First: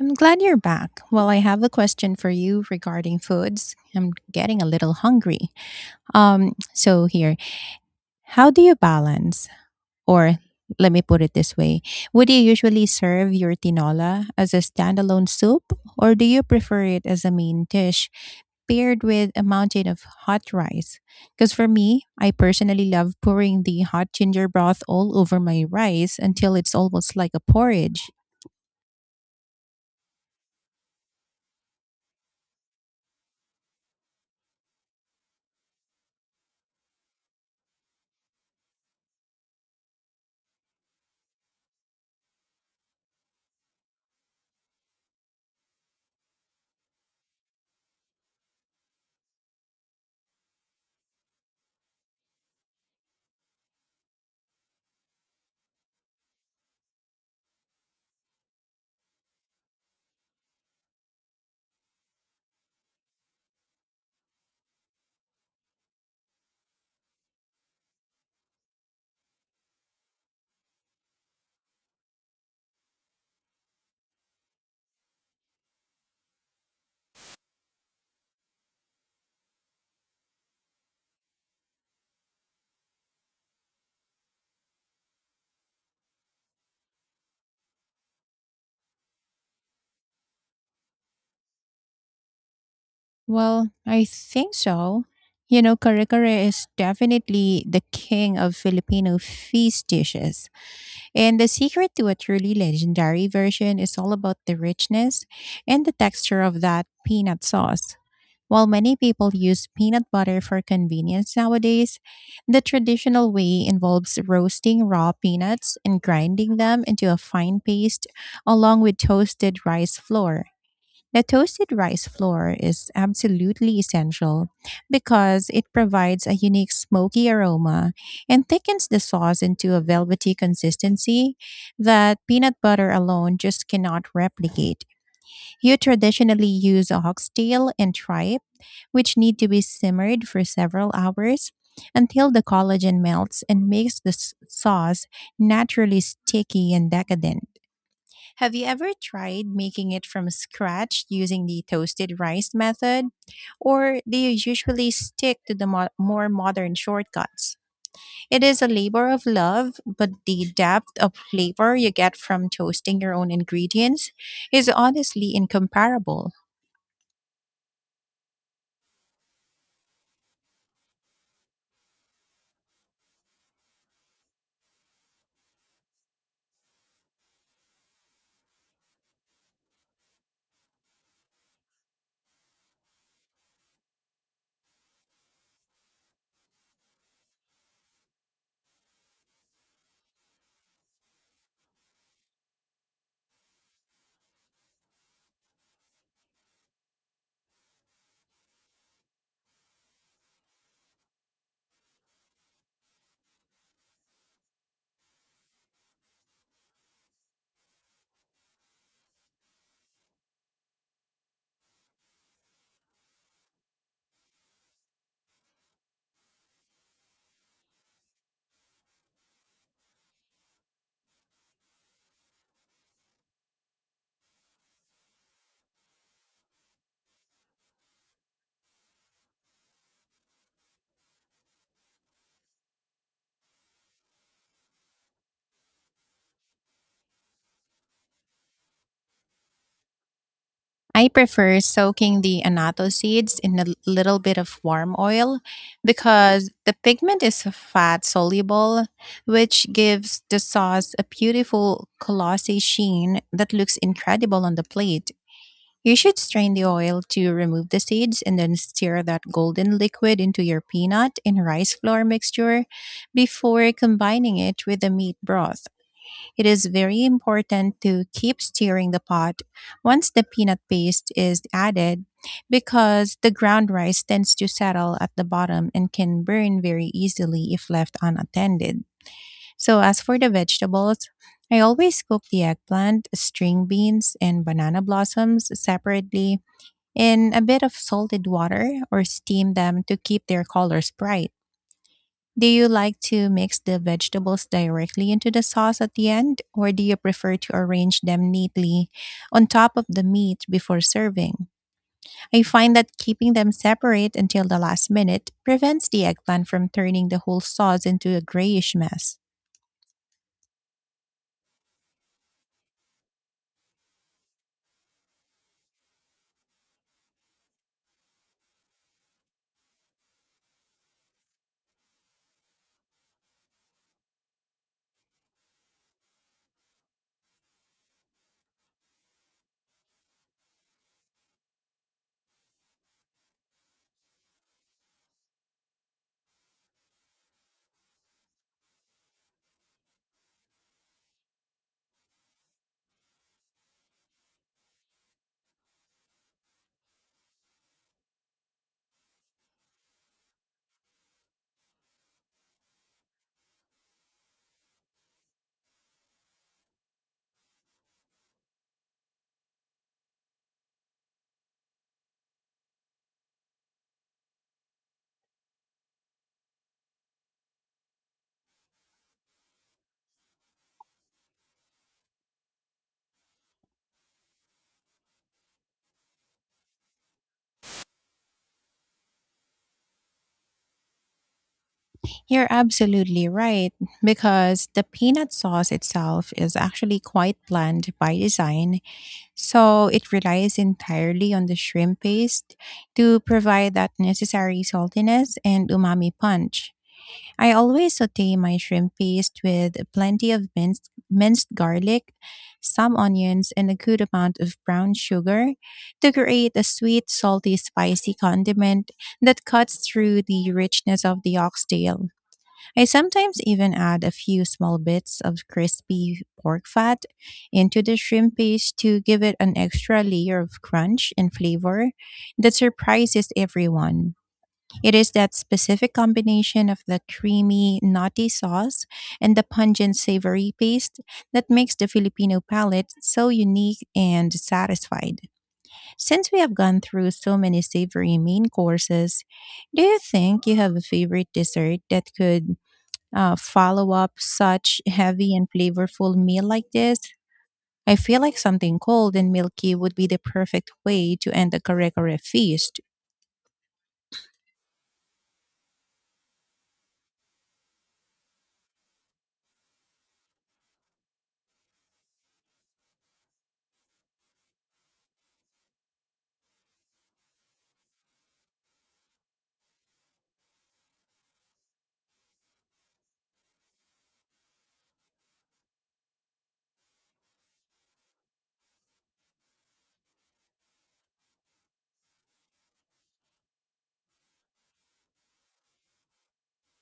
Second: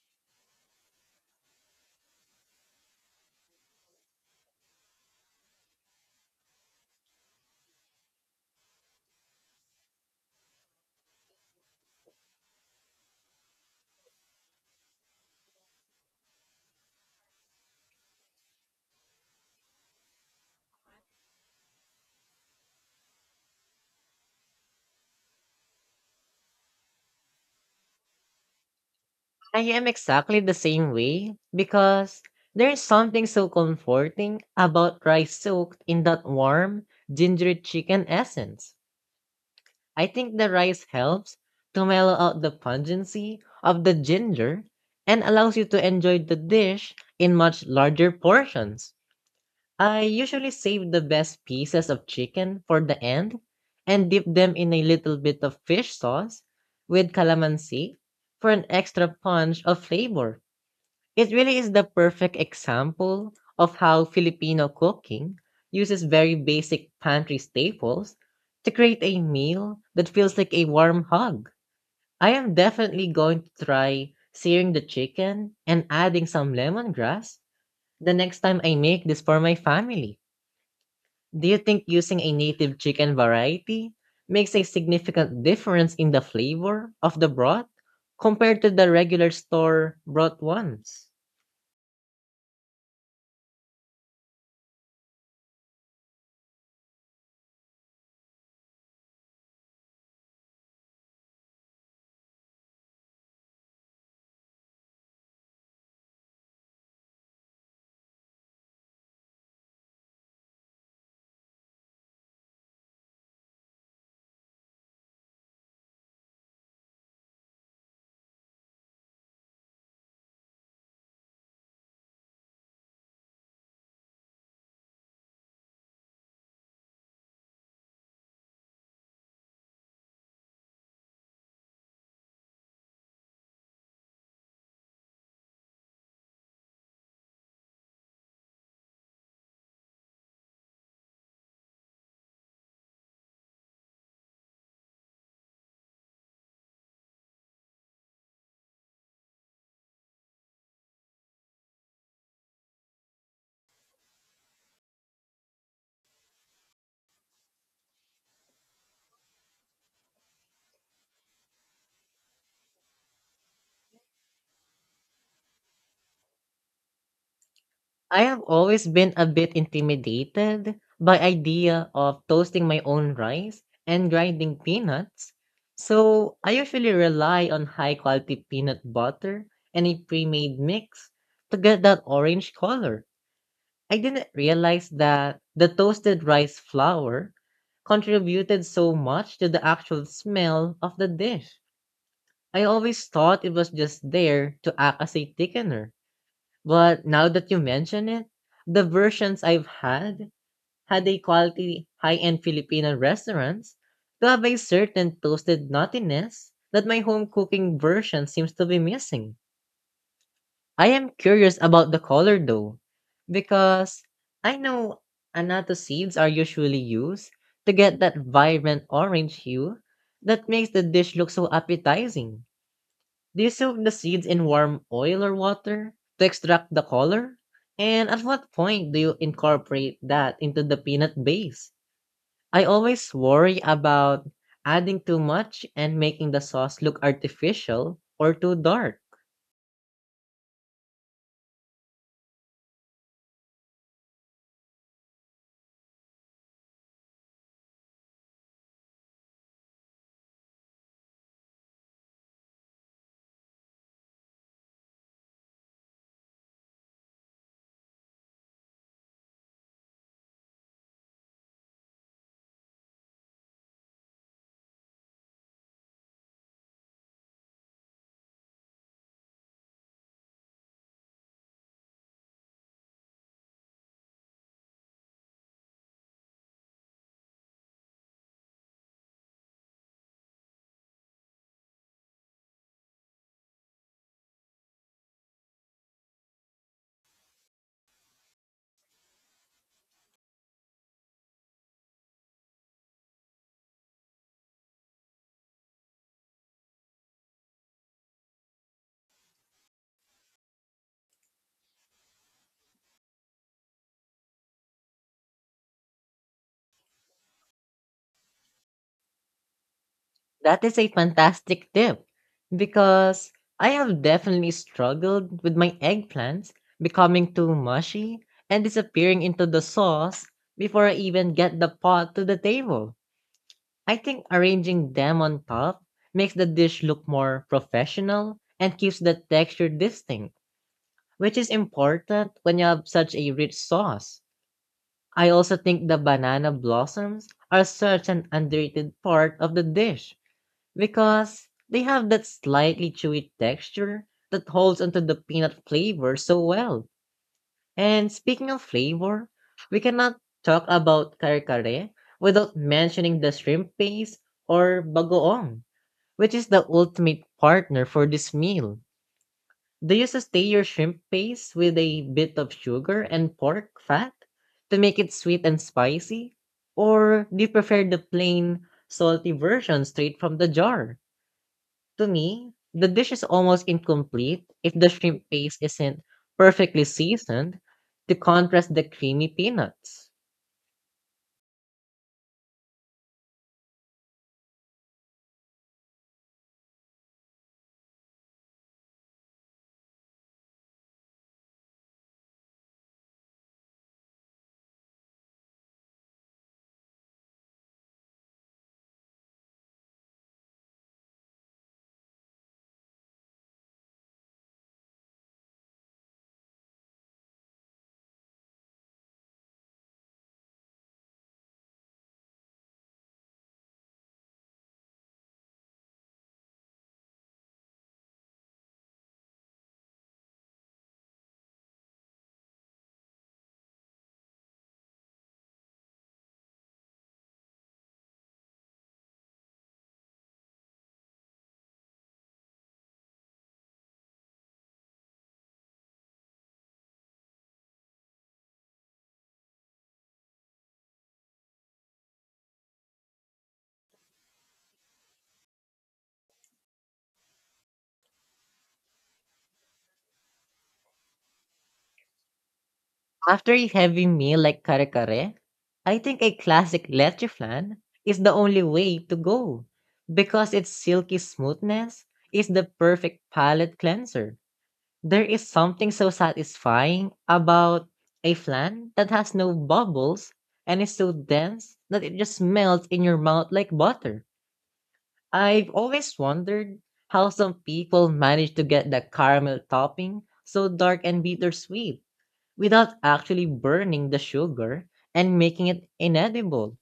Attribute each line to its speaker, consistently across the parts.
Speaker 1: I'm glad you're back. Well, I have a question for you regarding foods. I'm getting a little hungry. So here, how do you balance, or let me put it this way, would you usually serve your tinola as a standalone soup, or do you prefer it as a main dish paired with a mountain of hot rice? Because for me, I personally love pouring the hot ginger broth all over my rice until it's almost like a porridge.
Speaker 2: I am exactly the same way because there's something so comforting about rice soaked in that warm, gingery chicken essence. I think the rice helps to mellow out the pungency of the ginger and allows you to enjoy the dish in much larger portions. I usually save the best pieces of chicken for the end and dip them in a little bit of fish sauce with calamansi for an extra punch of flavor. It really is the perfect example of how Filipino cooking uses very basic pantry staples to create a meal that feels like a warm hug. I am definitely going to try searing the chicken and adding some lemongrass the next time I make this for my family. Do you think using a native chicken variety makes a significant difference in the flavor of the broth compared to the regular store broth ones?
Speaker 1: Well, I think so. You know, kare kare is definitely the king of Filipino feast dishes. And the secret to a truly legendary version is all about the richness and the texture of that peanut sauce. While many people use peanut butter for convenience nowadays, the traditional way involves roasting raw peanuts and grinding them into a fine paste along with toasted rice flour. The toasted rice flour is absolutely essential because it provides a unique smoky aroma and thickens the sauce into a velvety consistency that peanut butter alone just cannot replicate. You traditionally use oxtail and tripe, which need to be simmered for several hours until the collagen melts and makes the sauce naturally sticky and decadent. Have you ever tried making it from scratch using the toasted rice method? Or do you usually stick to the more modern shortcuts? It is a labor of love, but the depth of flavor you get from toasting your own ingredients is honestly incomparable.
Speaker 2: I have always been a bit intimidated by idea of toasting my own rice and grinding peanuts. So, I usually rely on high quality peanut butter and a pre-made mix to get that orange color. I didn't realize that the toasted rice flour contributed so much to the actual smell of the dish. I always thought it was just there to act as a thickener. But now that you mention it, the versions I've had had a quality high end Filipino restaurants to have a certain toasted nuttiness that my home cooking version seems to be missing. I am curious about the color though, because I know annatto seeds are usually used to get that vibrant orange hue that makes the dish look so appetizing. Do you soak the seeds in warm oil or water to extract the color? And at what point do you incorporate that into the peanut base? I always worry about adding too much and making the sauce look artificial or too dark.
Speaker 1: I prefer soaking the annatto seeds in a little bit of warm oil because the pigment is fat soluble, which gives the sauce a beautiful glossy sheen that looks incredible on the plate. You should strain the oil to remove the seeds and then stir that golden liquid into your peanut and rice flour mixture before combining it with the meat broth. It is very important to keep stirring the pot once the peanut paste is added because the ground rice tends to settle at the bottom and can burn very easily if left unattended. So, as for the vegetables, I always cook the eggplant, string beans, and banana blossoms separately in a bit of salted water or steam them to keep their colors bright. Do you like to mix the vegetables directly into the sauce at the end, or do you prefer to arrange them neatly on top of the meat before serving? I find that keeping them separate until the last minute prevents the eggplant from turning the whole sauce into a grayish mess.
Speaker 2: That is a fantastic tip because I have definitely struggled with my eggplants becoming too mushy and disappearing into the sauce before I even get the pot to the table. I think arranging them on top makes the dish look more professional and keeps the texture distinct, which is important when you have such a rich sauce. I also think the banana blossoms are such an underrated part of the dish because they have that slightly chewy texture that holds onto the peanut flavor so well. And speaking of flavor, we cannot talk about kare kare without mentioning the shrimp paste or bagoong, which is the ultimate partner for this meal. Do you sustain your shrimp paste with a bit of sugar and pork fat to make it sweet and spicy? Or do you prefer the plain, salty version straight from the jar? To me, the dish is almost incomplete if the shrimp paste isn't perfectly seasoned to contrast the creamy peanuts.
Speaker 1: You're absolutely right, because the peanut sauce itself is actually quite bland by design. So it relies entirely on the shrimp paste to provide that necessary saltiness and umami punch. I always saute my shrimp paste with plenty of minced garlic, some onions, and a good amount of brown sugar to create a sweet, salty, spicy condiment that cuts through the richness of the oxtail. I sometimes even add a few small bits of crispy pork fat into the shrimp paste to give it an extra layer of crunch and flavor that surprises everyone. It is that specific combination of the creamy, nutty sauce and the pungent, savory paste that makes the Filipino palate so unique and satisfied. Since we have gone through so many savory main courses, do you think you have a favorite dessert that could follow up such heavy and flavorful meal like this? I feel like something cold and milky would be the perfect way to end a Karekare feast.
Speaker 2: After a heavy meal like kare kare, I think a classic leche flan is the only way to go because its silky smoothness is the perfect palate cleanser. There is something so satisfying about a flan that has no bubbles and is so dense that it just melts in your mouth like butter. I've always wondered how some people manage to get the caramel topping so dark and bittersweet without actually burning the sugar and making it inedible.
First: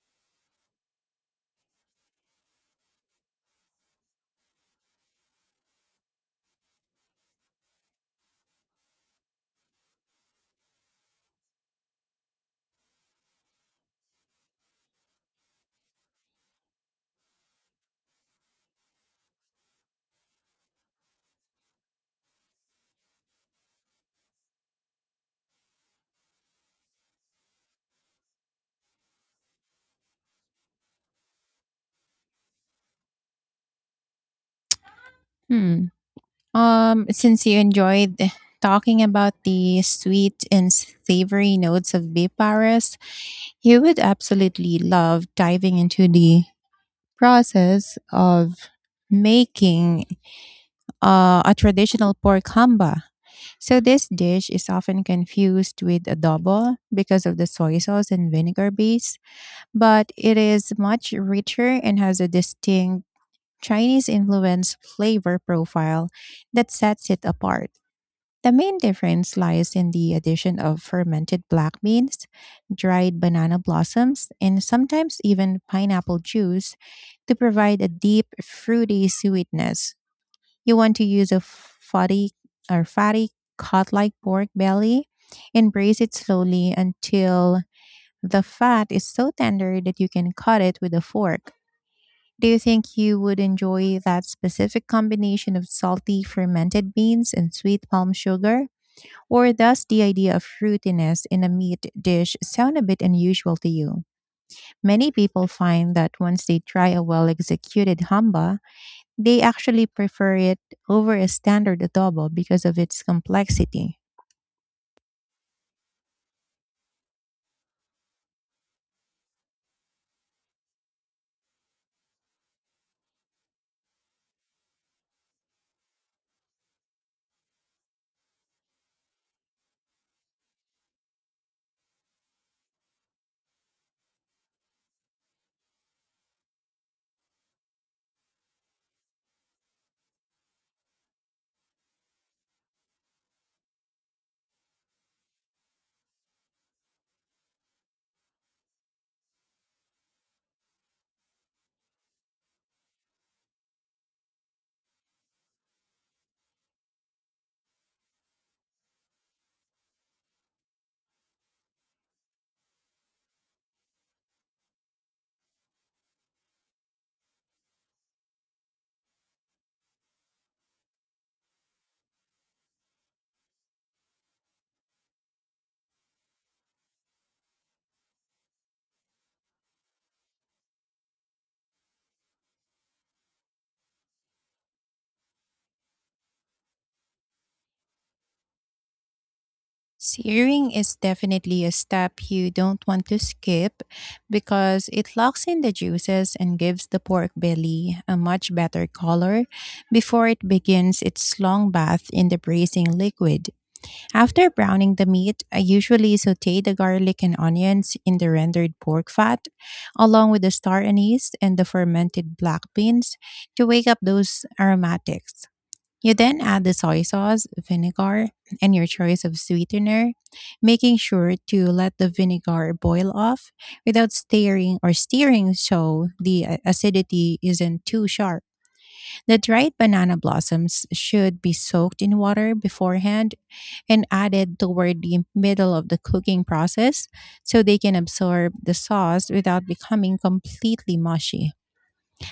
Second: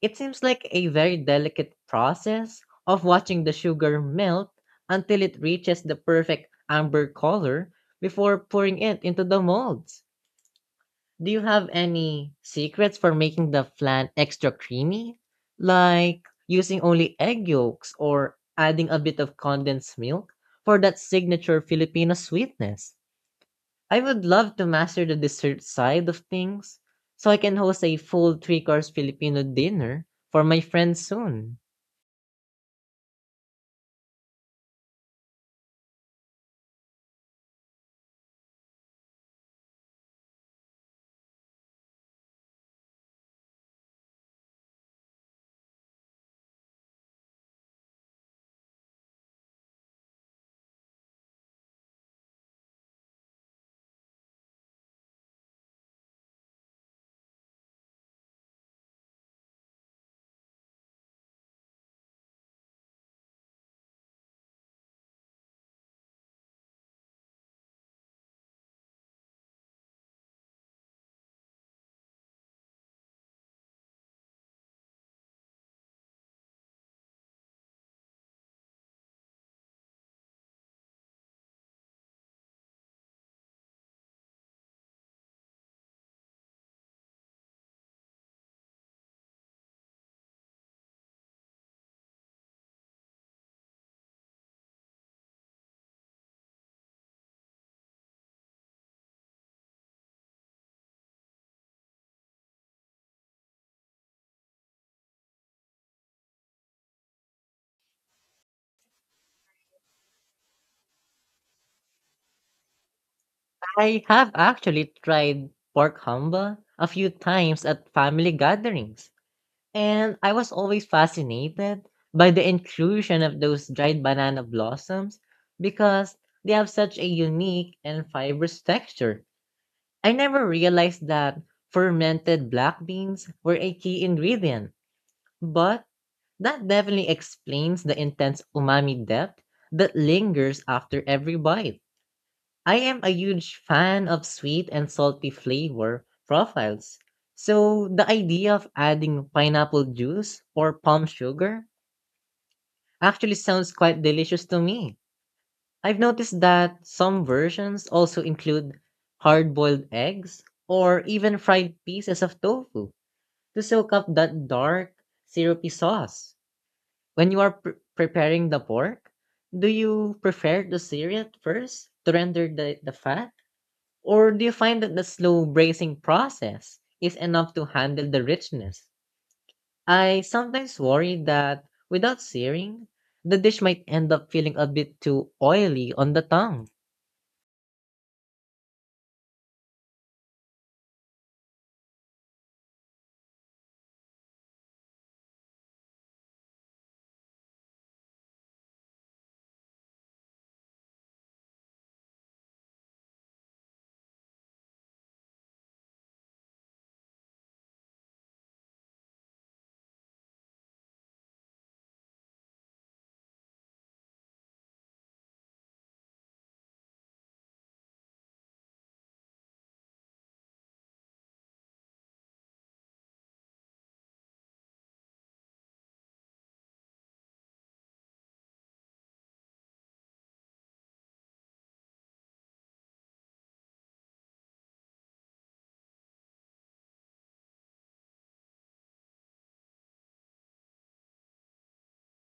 Speaker 2: It seems like a very delicate process of watching the sugar melt until it reaches the perfect amber color before pouring it into the molds. Do you have any secrets for making the flan extra creamy? Like using only egg yolks or adding a bit of condensed milk for that signature Filipino sweetness? I would love to master the dessert side of things so I can host a full three course Filipino dinner for my friends soon.
Speaker 1: Hmm. Since you enjoyed talking about the sweet and savory notes of beef Paris, you would absolutely love diving into the process of making a traditional pork hamba. So this dish is often confused with adobo because of the soy sauce and vinegar base, but it is much richer and has a distinct Chinese influence flavor profile that sets it apart. The main difference lies in the addition of fermented black beans, dried banana blossoms, and sometimes even pineapple juice to provide a deep, fruity sweetness. You want to use a fatty fatty cod-like pork belly and braise it slowly until the fat is so tender that you can cut it with a fork. Do you think you would enjoy that specific combination of salty fermented beans and sweet palm sugar? Or does the idea of fruitiness in a meat dish sound a bit unusual to you? Many people find that once they try a well executed hamba, they actually prefer it over a standard adobo because of its complexity.
Speaker 2: I have actually tried pork hamba a few times at family gatherings and I was always fascinated by the inclusion of those dried banana blossoms because they have such a unique and fibrous texture. I never realized that fermented black beans were a key ingredient, but that definitely explains the intense umami depth that lingers after every bite. I am a huge fan of sweet and salty flavor profiles. So the idea of adding pineapple juice or palm sugar actually sounds quite delicious to me. I've noticed that some versions also include hard boiled eggs or even fried pieces of tofu to soak up that dark, syrupy sauce. When you are preparing the pork, do you prefer to sear it first to render the fat? Or do you find that the slow bracing process is enough to handle the richness? I sometimes worry that without searing, the dish might end up feeling a bit too oily on the tongue.
Speaker 1: Searing is definitely a step you don't want to skip because it locks in the juices and gives the pork belly a much better color before it begins its long bath in the bracing liquid. After browning the meat, I usually saute the garlic and onions in the rendered pork fat, along with the star anise and the fermented black beans to wake up those aromatics. You then add the soy sauce, vinegar, and your choice of sweetener, making sure to let the vinegar boil off without stirring so the acidity isn't too sharp. The dried banana blossoms should be soaked in water beforehand and added toward the middle of the cooking process so they can absorb the sauce without becoming completely mushy.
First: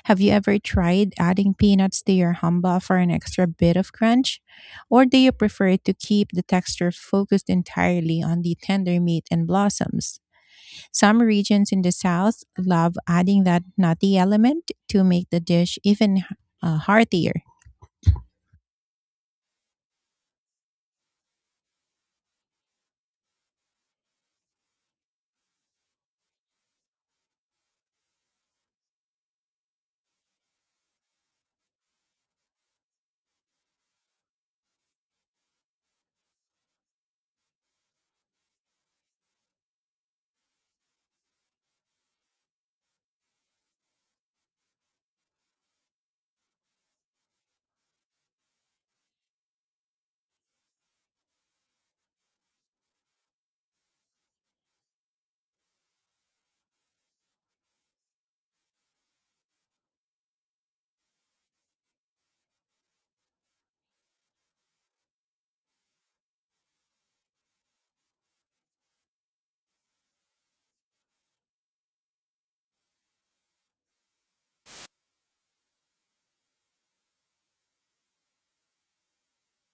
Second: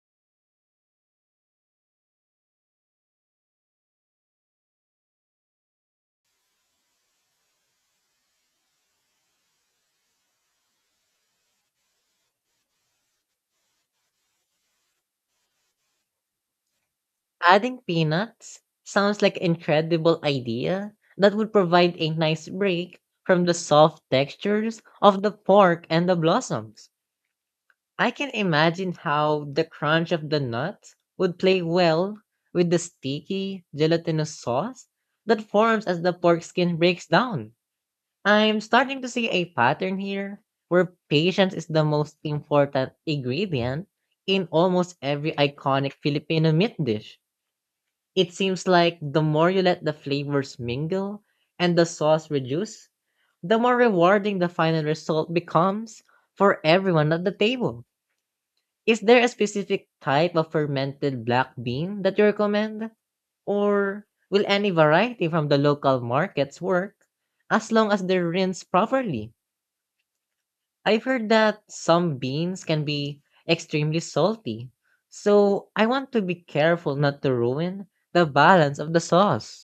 Speaker 1: Have you ever tried adding peanuts to your humba for an extra bit of crunch? Or do you prefer to keep the texture focused entirely on the tender meat and blossoms? Some regions in the South love adding that nutty element to make the dish even heartier.
Speaker 2: Adding peanuts sounds like an incredible idea that would provide a nice break from the soft textures of the pork and the blossoms. I can imagine how the crunch of the nut would play well with the sticky, gelatinous sauce that forms as the pork skin breaks down. I'm starting to see a pattern here where patience is the most important ingredient in almost every iconic Filipino meat dish. It seems like the more you let the flavors mingle and the sauce reduce, the more rewarding the final result becomes for everyone at the table. Is there a specific type of fermented black bean that you recommend? Or will any variety from the local markets work as long as they're rinsed properly? I've heard that some beans can be extremely salty, so I want to be careful not to ruin the balance of the sauce.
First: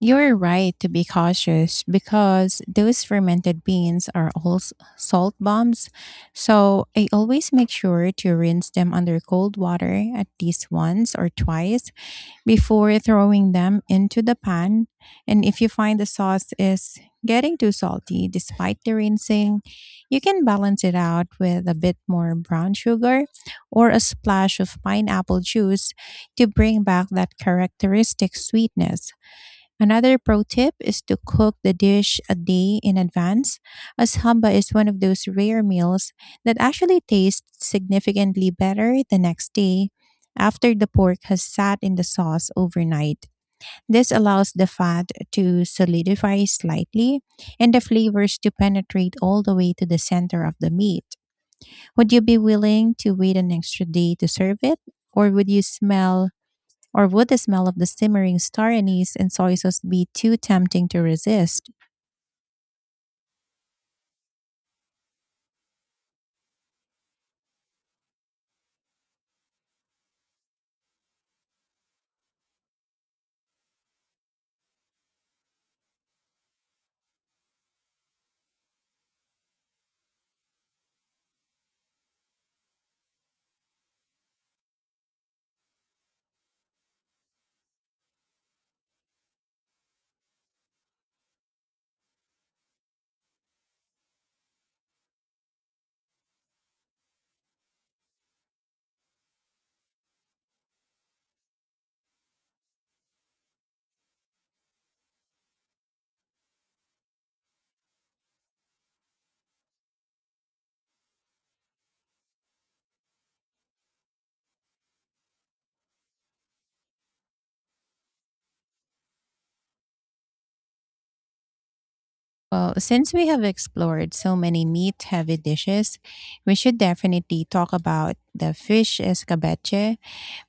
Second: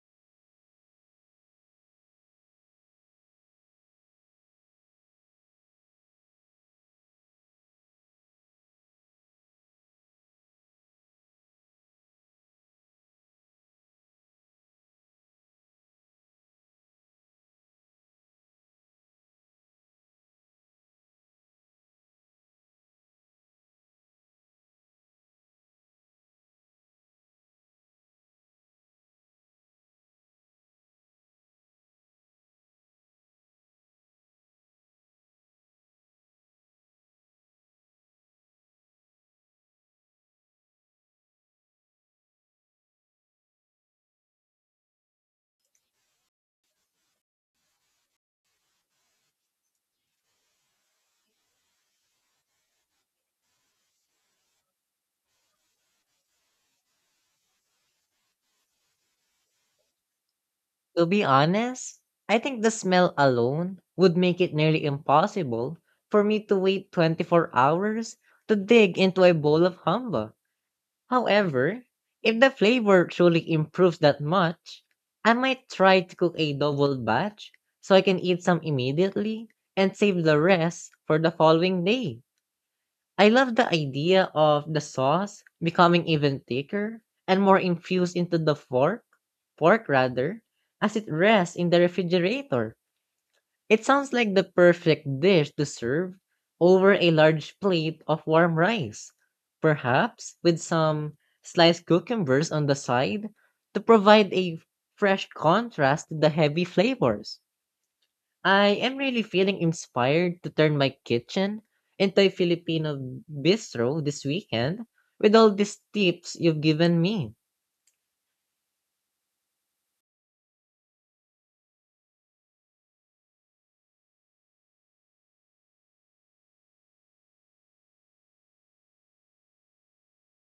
Speaker 1: You're right to be cautious because those fermented beans are all salt bombs. So I always make sure to rinse them under cold water at least once or twice before throwing them into the pan. And if you find the sauce is getting too salty despite the rinsing, you can balance it out with a bit more brown sugar or a splash of pineapple juice to bring back that characteristic sweetness. Another pro tip is to cook the dish a day in advance, as hamba is one of those rare meals that actually tastes significantly better the next day after the pork has sat in the sauce overnight. This allows the fat to solidify slightly and the flavors to penetrate all the way to the center of the meat. Would you be willing to wait an extra day to serve it? Or would you smell or would the smell of the simmering star anise and soy sauce be too tempting to
Speaker 2: To be
Speaker 1: resist?
Speaker 2: honest, I think the smell alone would make it nearly impossible for me to wait 24 hours to dig into a bowl of humba. However, if the flavor truly improves that much, I might try to cook a double batch so I can eat some immediately and save the rest for the following day. I love the idea of the sauce becoming even thicker and more infused into the fork, pork rather, as it rests in the refrigerator. It sounds like the perfect dish to serve over a large plate of warm rice, perhaps with some sliced cucumbers on the side to provide a fresh contrast to the heavy flavors. I am really feeling inspired to turn my kitchen into a Filipino bistro this weekend with all these tips you've given me.
Speaker 1: Well, since we have explored so many meat heavy dishes, we should definitely talk about the fish escabeche,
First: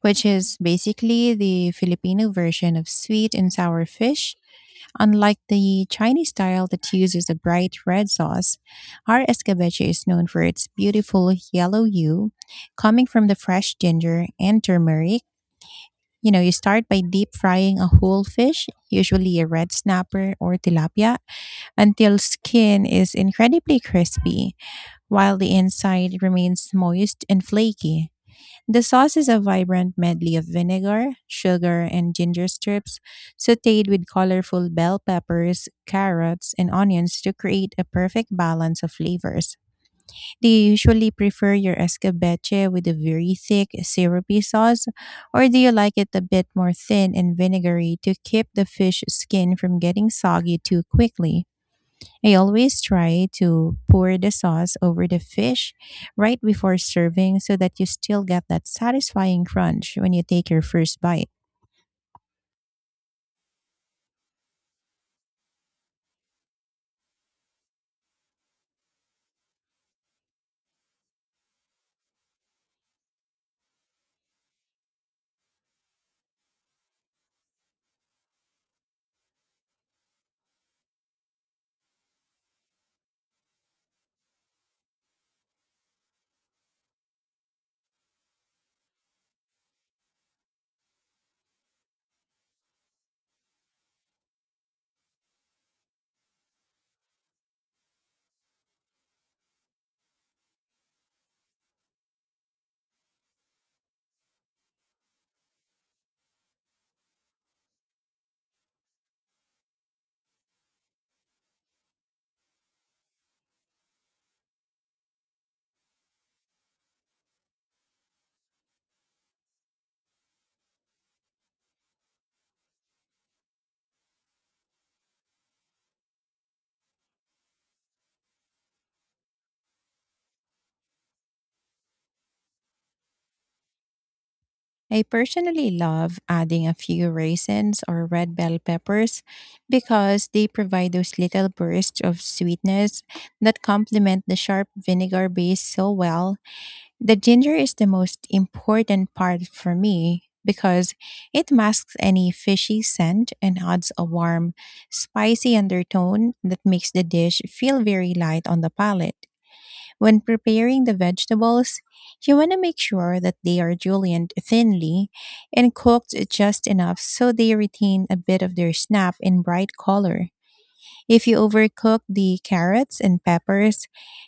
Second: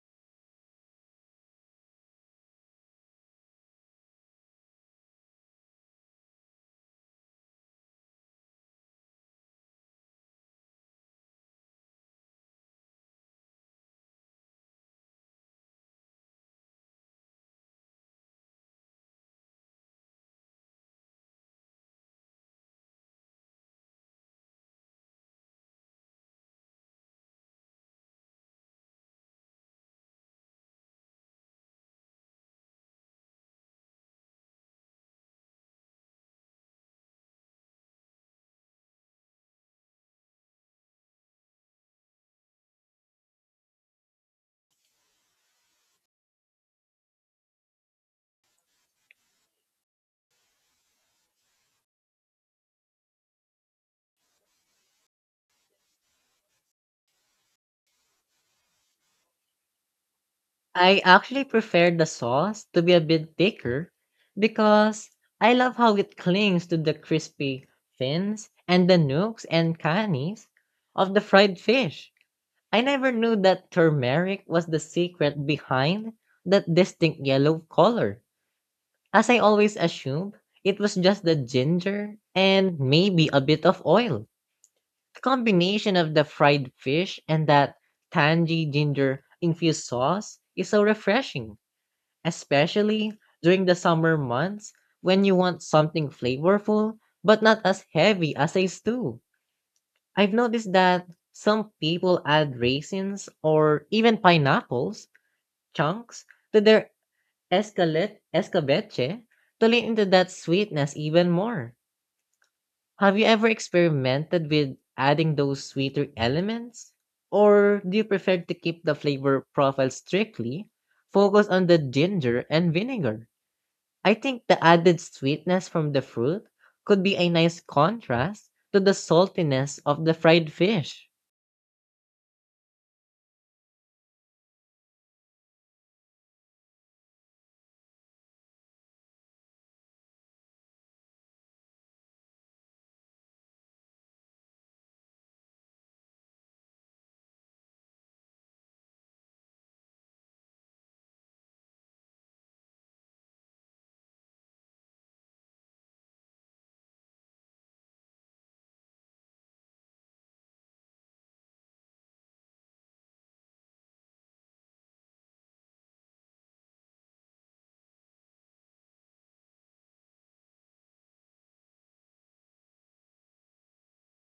Speaker 1: which is basically the Filipino version of sweet and sour fish. Unlike the Chinese style that uses a bright red sauce, our escabeche is known for its beautiful yellow hue coming from the fresh ginger and turmeric. You know, you start by deep frying a whole fish, usually a red snapper or tilapia, until skin is incredibly crispy, while the inside remains moist and flaky. The sauce is a vibrant medley of vinegar, sugar, and ginger strips, sauteed with colorful bell peppers, carrots, and onions to create a perfect balance of flavors. Do you usually prefer your escabeche with a very thick, syrupy sauce, or do you like it a bit more thin and vinegary to keep the fish skin from getting soggy too quickly? I always try to pour the sauce over the fish right before serving so that you still get that satisfying crunch when you take your
Speaker 2: I
Speaker 1: first bite.
Speaker 2: actually prefer the sauce to be a bit thicker because I love how it clings to the crispy fins and the nooks and crannies of the fried fish. I never knew that turmeric was the secret behind that distinct yellow color, as I always assumed it was just the ginger and maybe a bit of oil. The combination of the fried fish and that tangy ginger infused sauce is so refreshing especially during the summer months when you want something flavorful but not as heavy as a stew. I've noticed that some people add raisins or even pineapples chunks to their escalet escabeche to lean into that sweetness even more. Have you ever experimented with adding those sweeter elements? Or do you prefer to keep the flavor profile strictly focused on the ginger and vinegar? I think the added sweetness from the fruit could be a nice contrast to the saltiness of the fried fish.
Speaker 1: I personally love adding a few raisins or red bell peppers because they provide those little bursts of sweetness that complement the sharp vinegar base so well. The ginger is the most important part for me because it masks any fishy scent and adds a warm, spicy undertone that makes the dish feel very light on the palate. When preparing the vegetables, you want to make sure that they are julienned thinly and cooked just enough so they retain a bit of their snap and bright color. If you overcook the carrots and peppers,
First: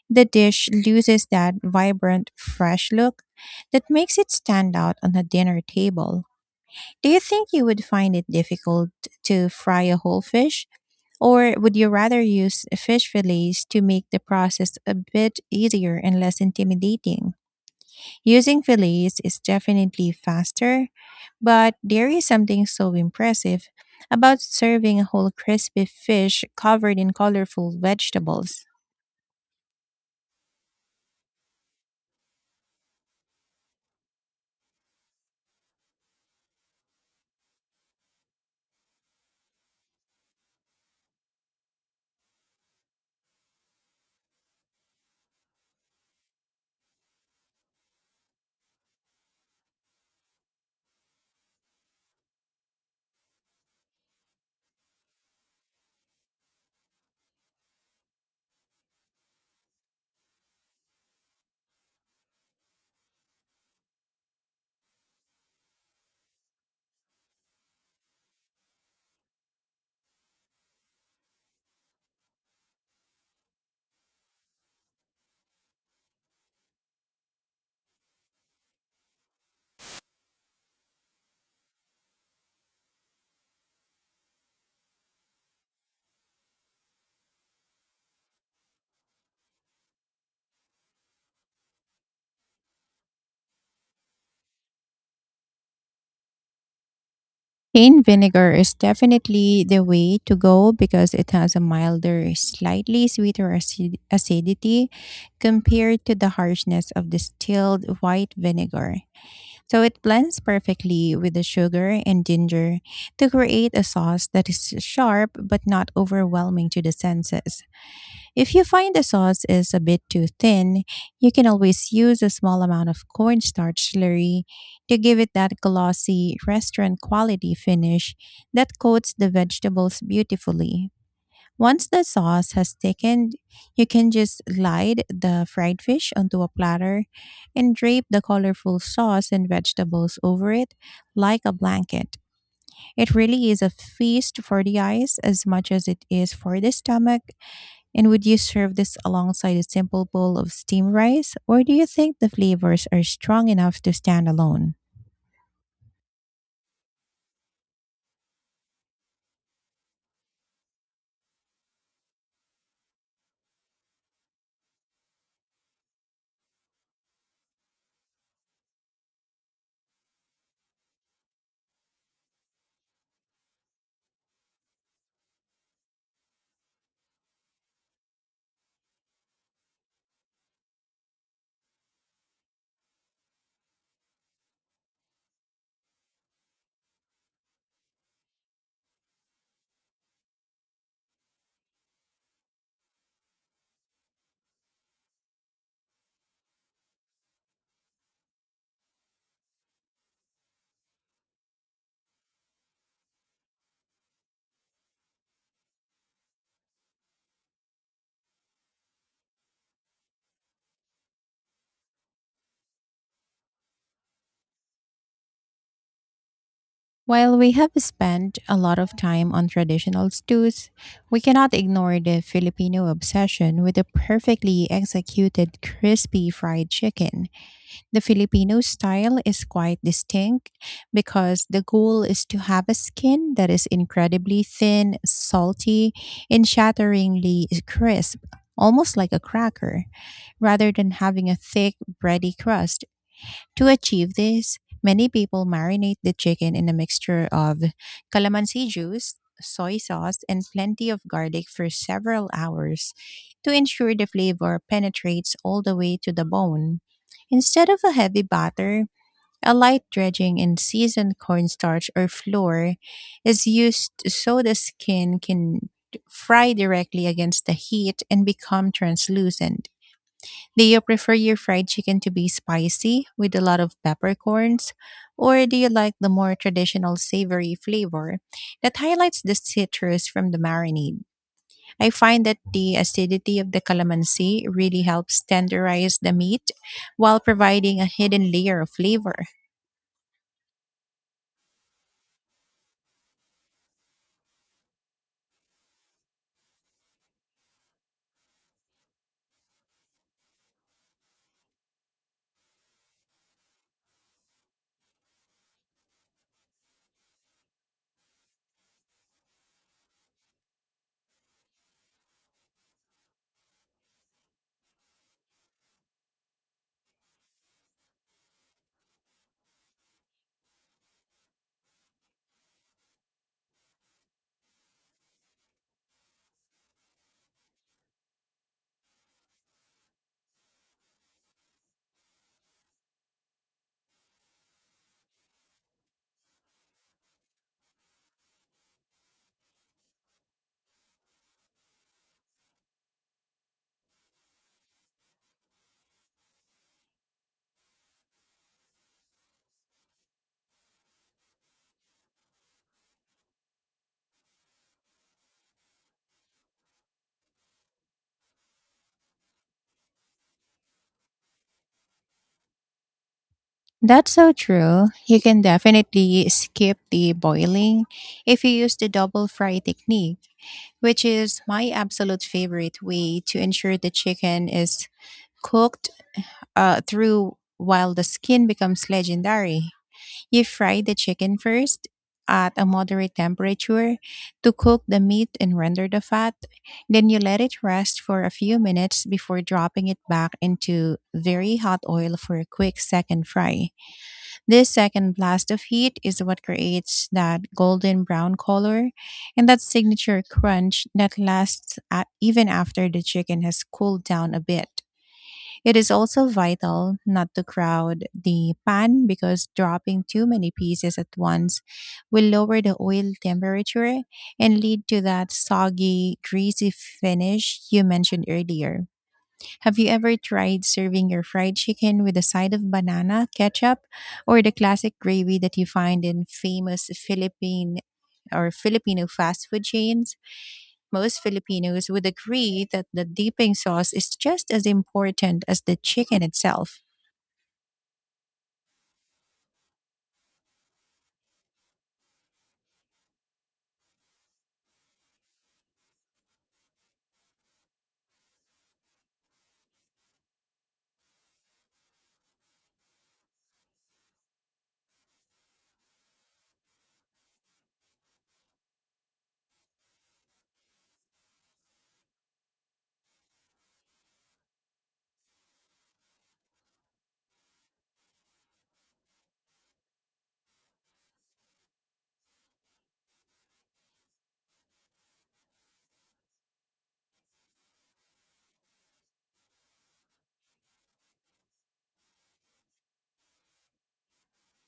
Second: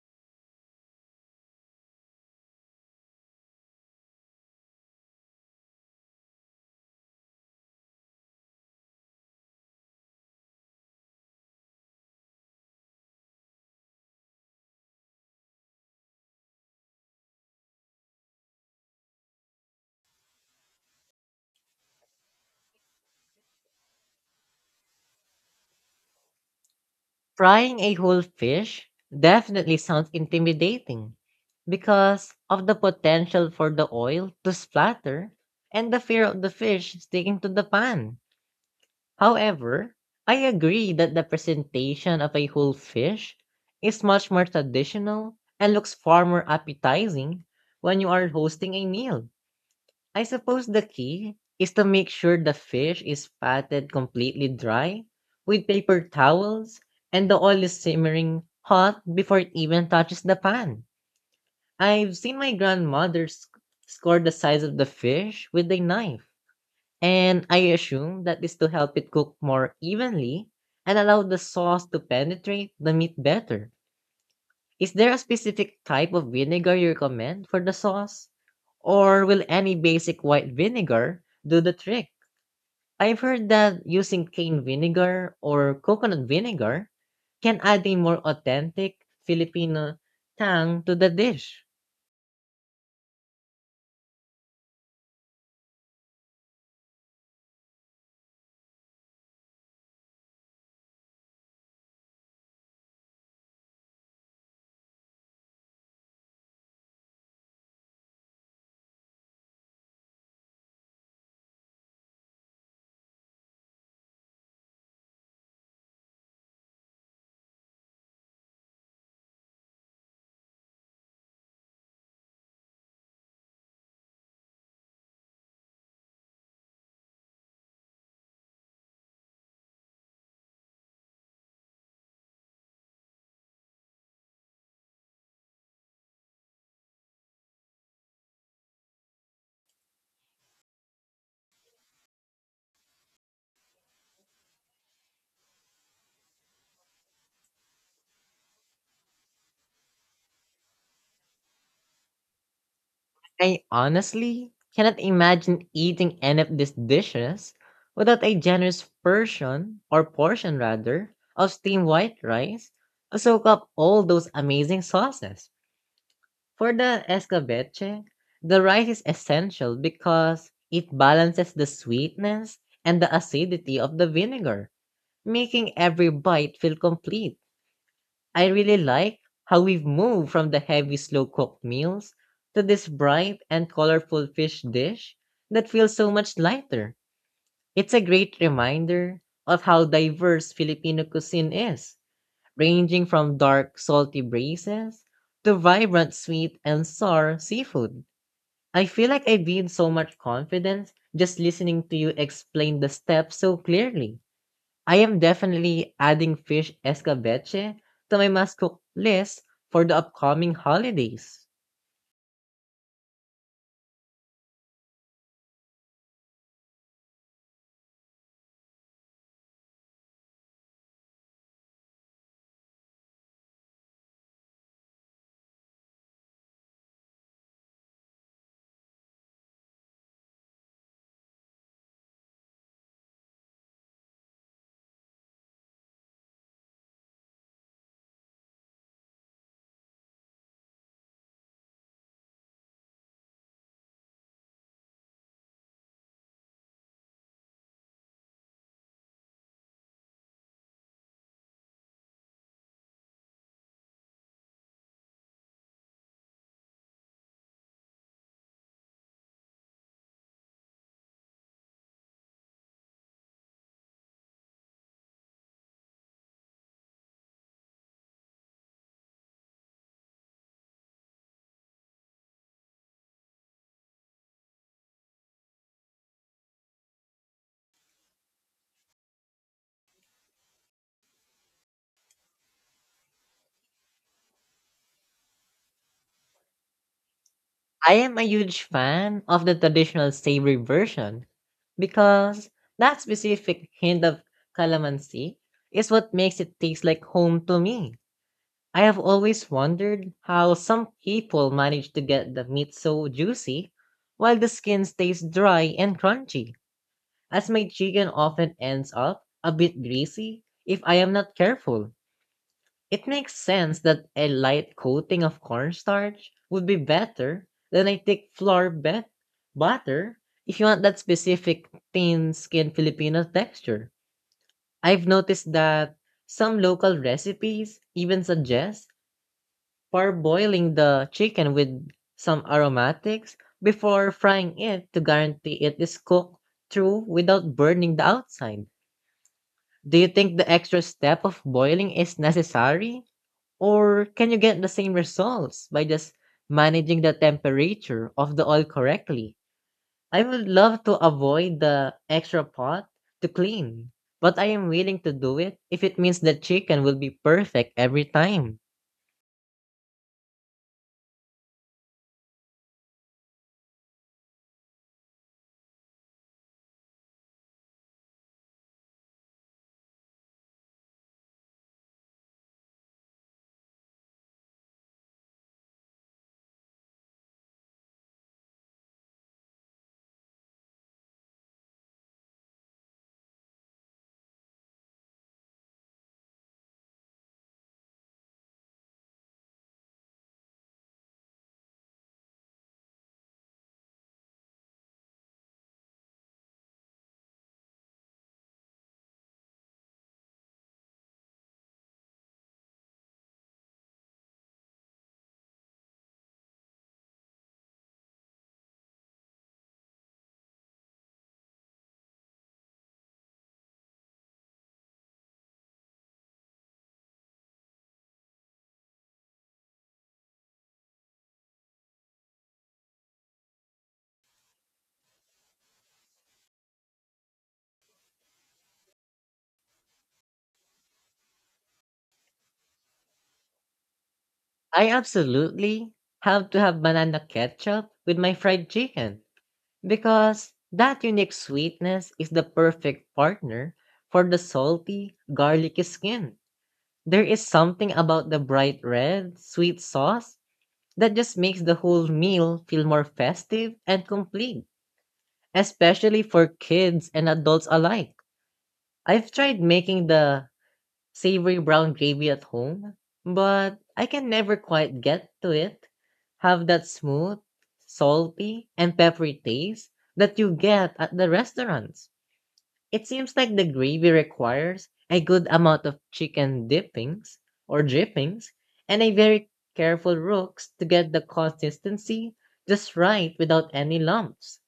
Speaker 1: the dish loses that vibrant, fresh look that makes it stand out on a dinner table. Do you think you would find it difficult to fry a whole fish? Or would you rather use fish fillets to make the process a bit easier and less intimidating? Using fillets is definitely faster, but there is something so impressive about serving a whole crispy fish covered in colorful
Speaker 2: Frying a whole
Speaker 1: vegetables.
Speaker 2: fish definitely sounds intimidating because of the potential for the oil to splatter and the fear of the fish sticking to the pan. However, I agree that the presentation of a whole fish is much more traditional and looks far more appetizing when you are hosting a meal. I suppose the key is to make sure the fish is patted completely dry with paper towels and the oil is simmering hot before it even touches the pan. I've seen my grandmother score the size of the fish with a knife, and I assume that is to help it cook more evenly and allow the sauce to penetrate the meat better. Is there a specific type of vinegar you recommend for the sauce? Or will any basic white vinegar do the trick? I've heard that using cane vinegar or coconut vinegar can add a more authentic Filipino tang to the dish.
Speaker 1: Cane vinegar is definitely the way to go because it has a milder, slightly sweeter acidity compared to the harshness of distilled white vinegar. So it blends perfectly with the sugar and ginger to create a sauce that is sharp but not overwhelming to the senses. If you find the sauce is a bit too thin, you can always use a small amount of cornstarch slurry to give it that glossy restaurant quality finish that coats the vegetables beautifully. Once the sauce has thickened, you can just glide the fried fish onto a platter and drape the colorful sauce and vegetables over it like a blanket. It really is a feast for the eyes as much as it is for the stomach. And would you serve this alongside a simple bowl of steamed rice, or do you think the flavors are strong
Speaker 2: I
Speaker 1: enough to stand
Speaker 2: honestly
Speaker 1: alone?
Speaker 2: cannot imagine eating any of these dishes without a generous portion, or portion rather, of steamed white rice to soak up all those amazing sauces. For the escabeche, the rice is essential because it balances the sweetness and the acidity of the vinegar, making every bite feel complete. I really like how we've moved from the heavy, slow cooked meals to this bright and colorful fish dish that feels so much lighter. It's a great reminder of how diverse Filipino cuisine is, ranging from dark, salty breezes to vibrant, sweet, and sour seafood. I feel like I gained so much confidence just listening to you explain the steps so clearly. I am definitely adding fish escabeche to my must cook list for the upcoming holidays.
Speaker 1: While we have spent a lot of time on traditional stews, we cannot ignore the Filipino obsession with a perfectly executed crispy fried chicken. The Filipino style is quite distinct because the goal is to have a skin that is incredibly thin, salty, and shatteringly crisp. Almost like a cracker, rather than having a thick, bready crust to achieve this, many people marinate the chicken in a mixture of calamansi juice, soy sauce, and plenty of garlic for several hours to ensure the flavor penetrates all the way to the bone. Instead of a heavy batter, a light dredging in seasoned cornstarch or flour is used so the skin can fry directly against the heat and become translucent. Do you prefer your fried chicken to be spicy with a lot of peppercorns? Or do you like the more traditional savory flavor that highlights the citrus from the marinade? I find that the acidity of the calamansi really helps tenderize the meat while providing a
Speaker 2: I am a
Speaker 1: hidden layer
Speaker 2: huge
Speaker 1: of
Speaker 2: fan
Speaker 1: flavor.
Speaker 2: of the traditional savory version because that specific hint of calamansi is what makes it taste like home to me. I have always wondered how some people manage to get the meat so juicy while the skin stays dry and crunchy, as my chicken often ends up a bit greasy if I am not careful. It makes sense that a light coating of cornstarch would be better than a thick flour bet- butter if you want that specific thin skin Filipino texture. I've noticed that some local recipes even suggest parboiling the chicken with some aromatics before frying it to guarantee it is cooked through without burning the outside. Do you think the extra step of boiling is necessary? Or can you get the same results by just managing the temperature of the oil correctly? I would love to avoid the extra pot to clean, but I am willing to do it if it means the chicken will be perfect every time.
Speaker 1: That's so true. You can definitely skip the boiling if you use the double fry technique, which is my absolute favorite way to ensure the chicken is cooked through while the skin becomes legendary. You fry the chicken first at a moderate temperature to cook the meat and render the fat. Then you let it rest for a few minutes before dropping it back into very hot oil for a quick second fry. This second blast of heat is what creates that golden brown color and that signature crunch that lasts a even after the chicken has cooled down a bit. It is also vital not to crowd the pan because dropping too many pieces at once will lower the oil temperature and lead to that soggy, greasy finish you mentioned earlier. Have you ever tried serving your fried chicken with a side of banana, ketchup, or the classic gravy that you find in famous Philippine or Filipino fast food chains? Most Filipinos would agree that the dipping sauce is just as
Speaker 2: I
Speaker 1: important as the
Speaker 2: absolutely
Speaker 1: chicken
Speaker 2: have to have
Speaker 1: itself.
Speaker 2: banana ketchup with my fried chicken because that unique sweetness is the perfect partner for the salty, garlicky skin. There is something about the bright red, sweet sauce that just makes the whole meal feel more festive and complete, especially for kids and adults alike. I've tried making the savory brown gravy at home, but I can never quite get to it. Have that smooth, salty, and peppery taste that you get at the restaurants. It seems like the gravy requires a good amount of chicken dippings or drippings and a very careful rooks to get the consistency just right without any lumps.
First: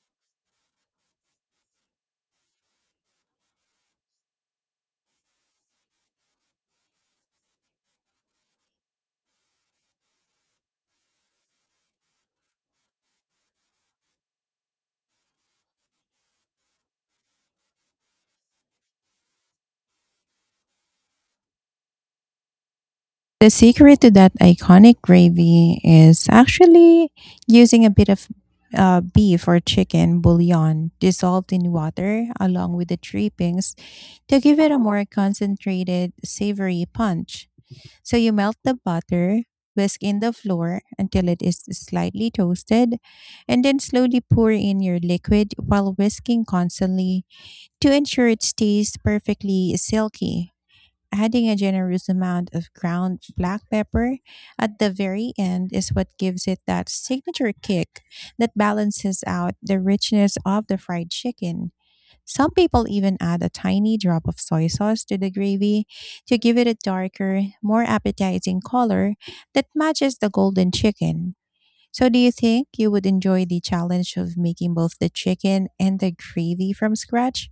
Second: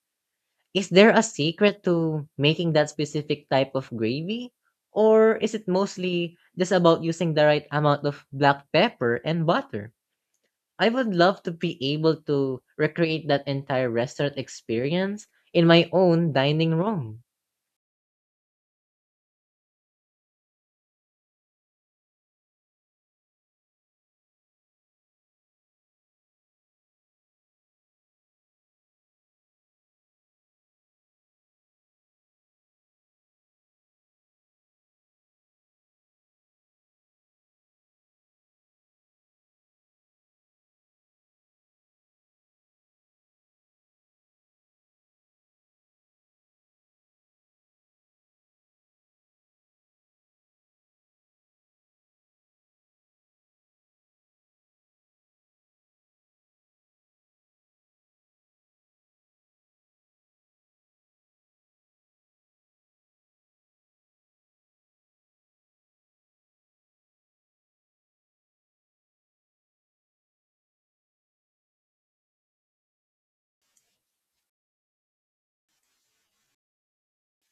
Speaker 2: Is there a secret to making that specific type of gravy? Or is it mostly just about using the right amount of black pepper and butter? I would love to be able to recreate that entire restaurant experience in my own dining room.
Speaker 1: The secret to that iconic gravy is actually using a bit of beef or chicken bouillon dissolved in water along with the drippings to give it a more concentrated, savory punch. So you melt the butter, whisk in the flour until it is slightly toasted, and then slowly pour in your liquid while whisking constantly to ensure it stays perfectly silky, adding a generous amount of ground black pepper at the very end is what gives it that signature kick that balances out the richness of the fried chicken. Some people even add a tiny drop of soy sauce to the gravy to give it a darker, more appetizing color that matches the golden chicken. So, do you think you would enjoy the challenge of making both the chicken and the gravy from scratch?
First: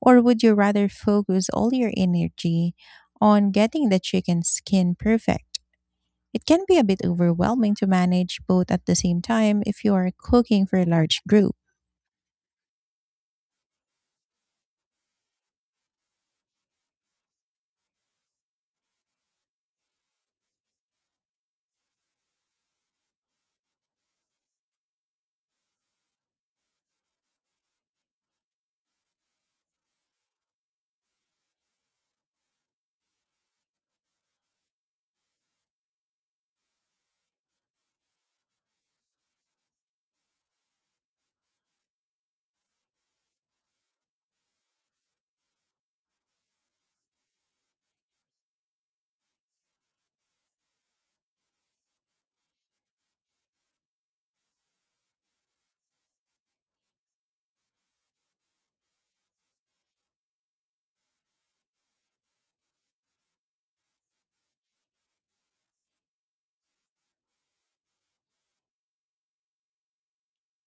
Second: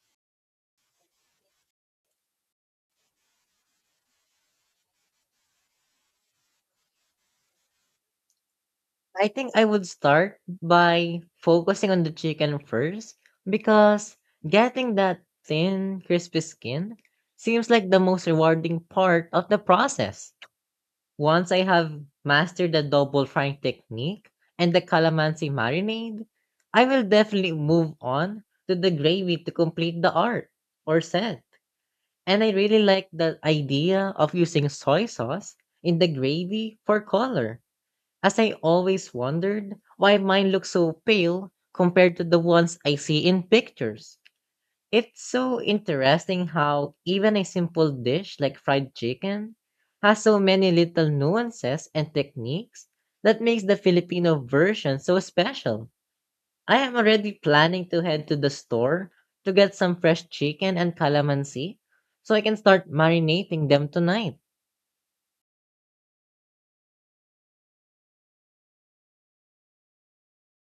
Speaker 1: Or would you rather focus all your energy on getting the chicken skin perfect? It can be a bit overwhelming to manage both at the same
Speaker 2: I think
Speaker 1: time
Speaker 2: I
Speaker 1: if
Speaker 2: would
Speaker 1: you are
Speaker 2: start
Speaker 1: cooking for a
Speaker 2: by
Speaker 1: large group.
Speaker 2: focusing on the chicken first because getting that thin, crispy skin seems like the most rewarding part of the process. Once I have mastered the double frying technique and the calamansi marinade, I will definitely move on to the gravy to complete the art or set. And I really like the idea of using soy sauce in the gravy for color, as I always wondered why mine looks so pale compared to the ones I see in pictures. It's so interesting how even a simple dish like fried chicken has so many little nuances and techniques that makes the Filipino version so special. I am already planning to head to the store to get some fresh chicken and calamansi so I can start marinating them tonight.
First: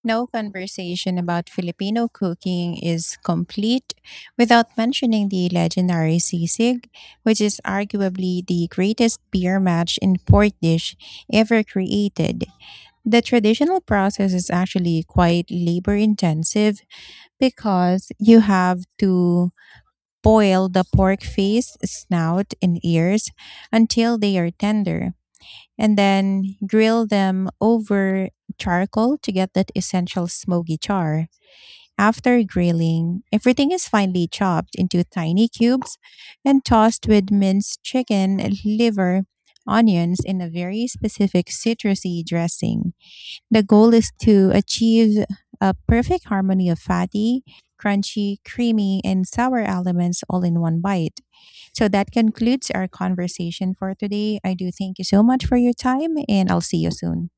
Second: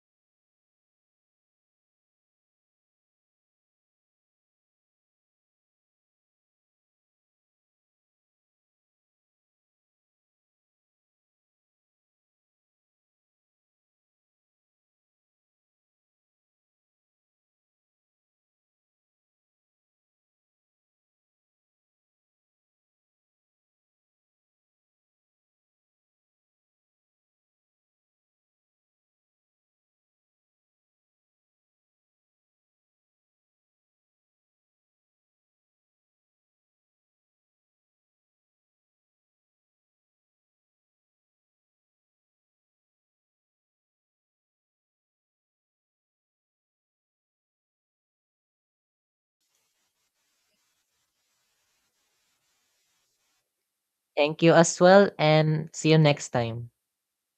Speaker 1: No conversation about Filipino cooking is complete without mentioning the legendary sisig, which is arguably the greatest beer match in port dish ever created. The traditional process is actually quite labor intensive, because you have to boil the pork face, snout, and ears until they are tender, and then grill them over charcoal to get that essential smoky char. After grilling, everything is finely chopped into tiny cubes and tossed with minced chicken, liver, onions, and a very specific citrusy dressing. The goal is to achieve a perfect harmony of fatty, crunchy, creamy, and sour elements all in one bite. So that concludes our conversation for today.
Speaker 2: Thank
Speaker 1: I
Speaker 2: you
Speaker 1: do
Speaker 2: as
Speaker 1: thank you
Speaker 2: well
Speaker 1: so much for
Speaker 2: and
Speaker 1: your
Speaker 2: see you
Speaker 1: time,
Speaker 2: next
Speaker 1: and I'll
Speaker 2: time.
Speaker 1: see you soon.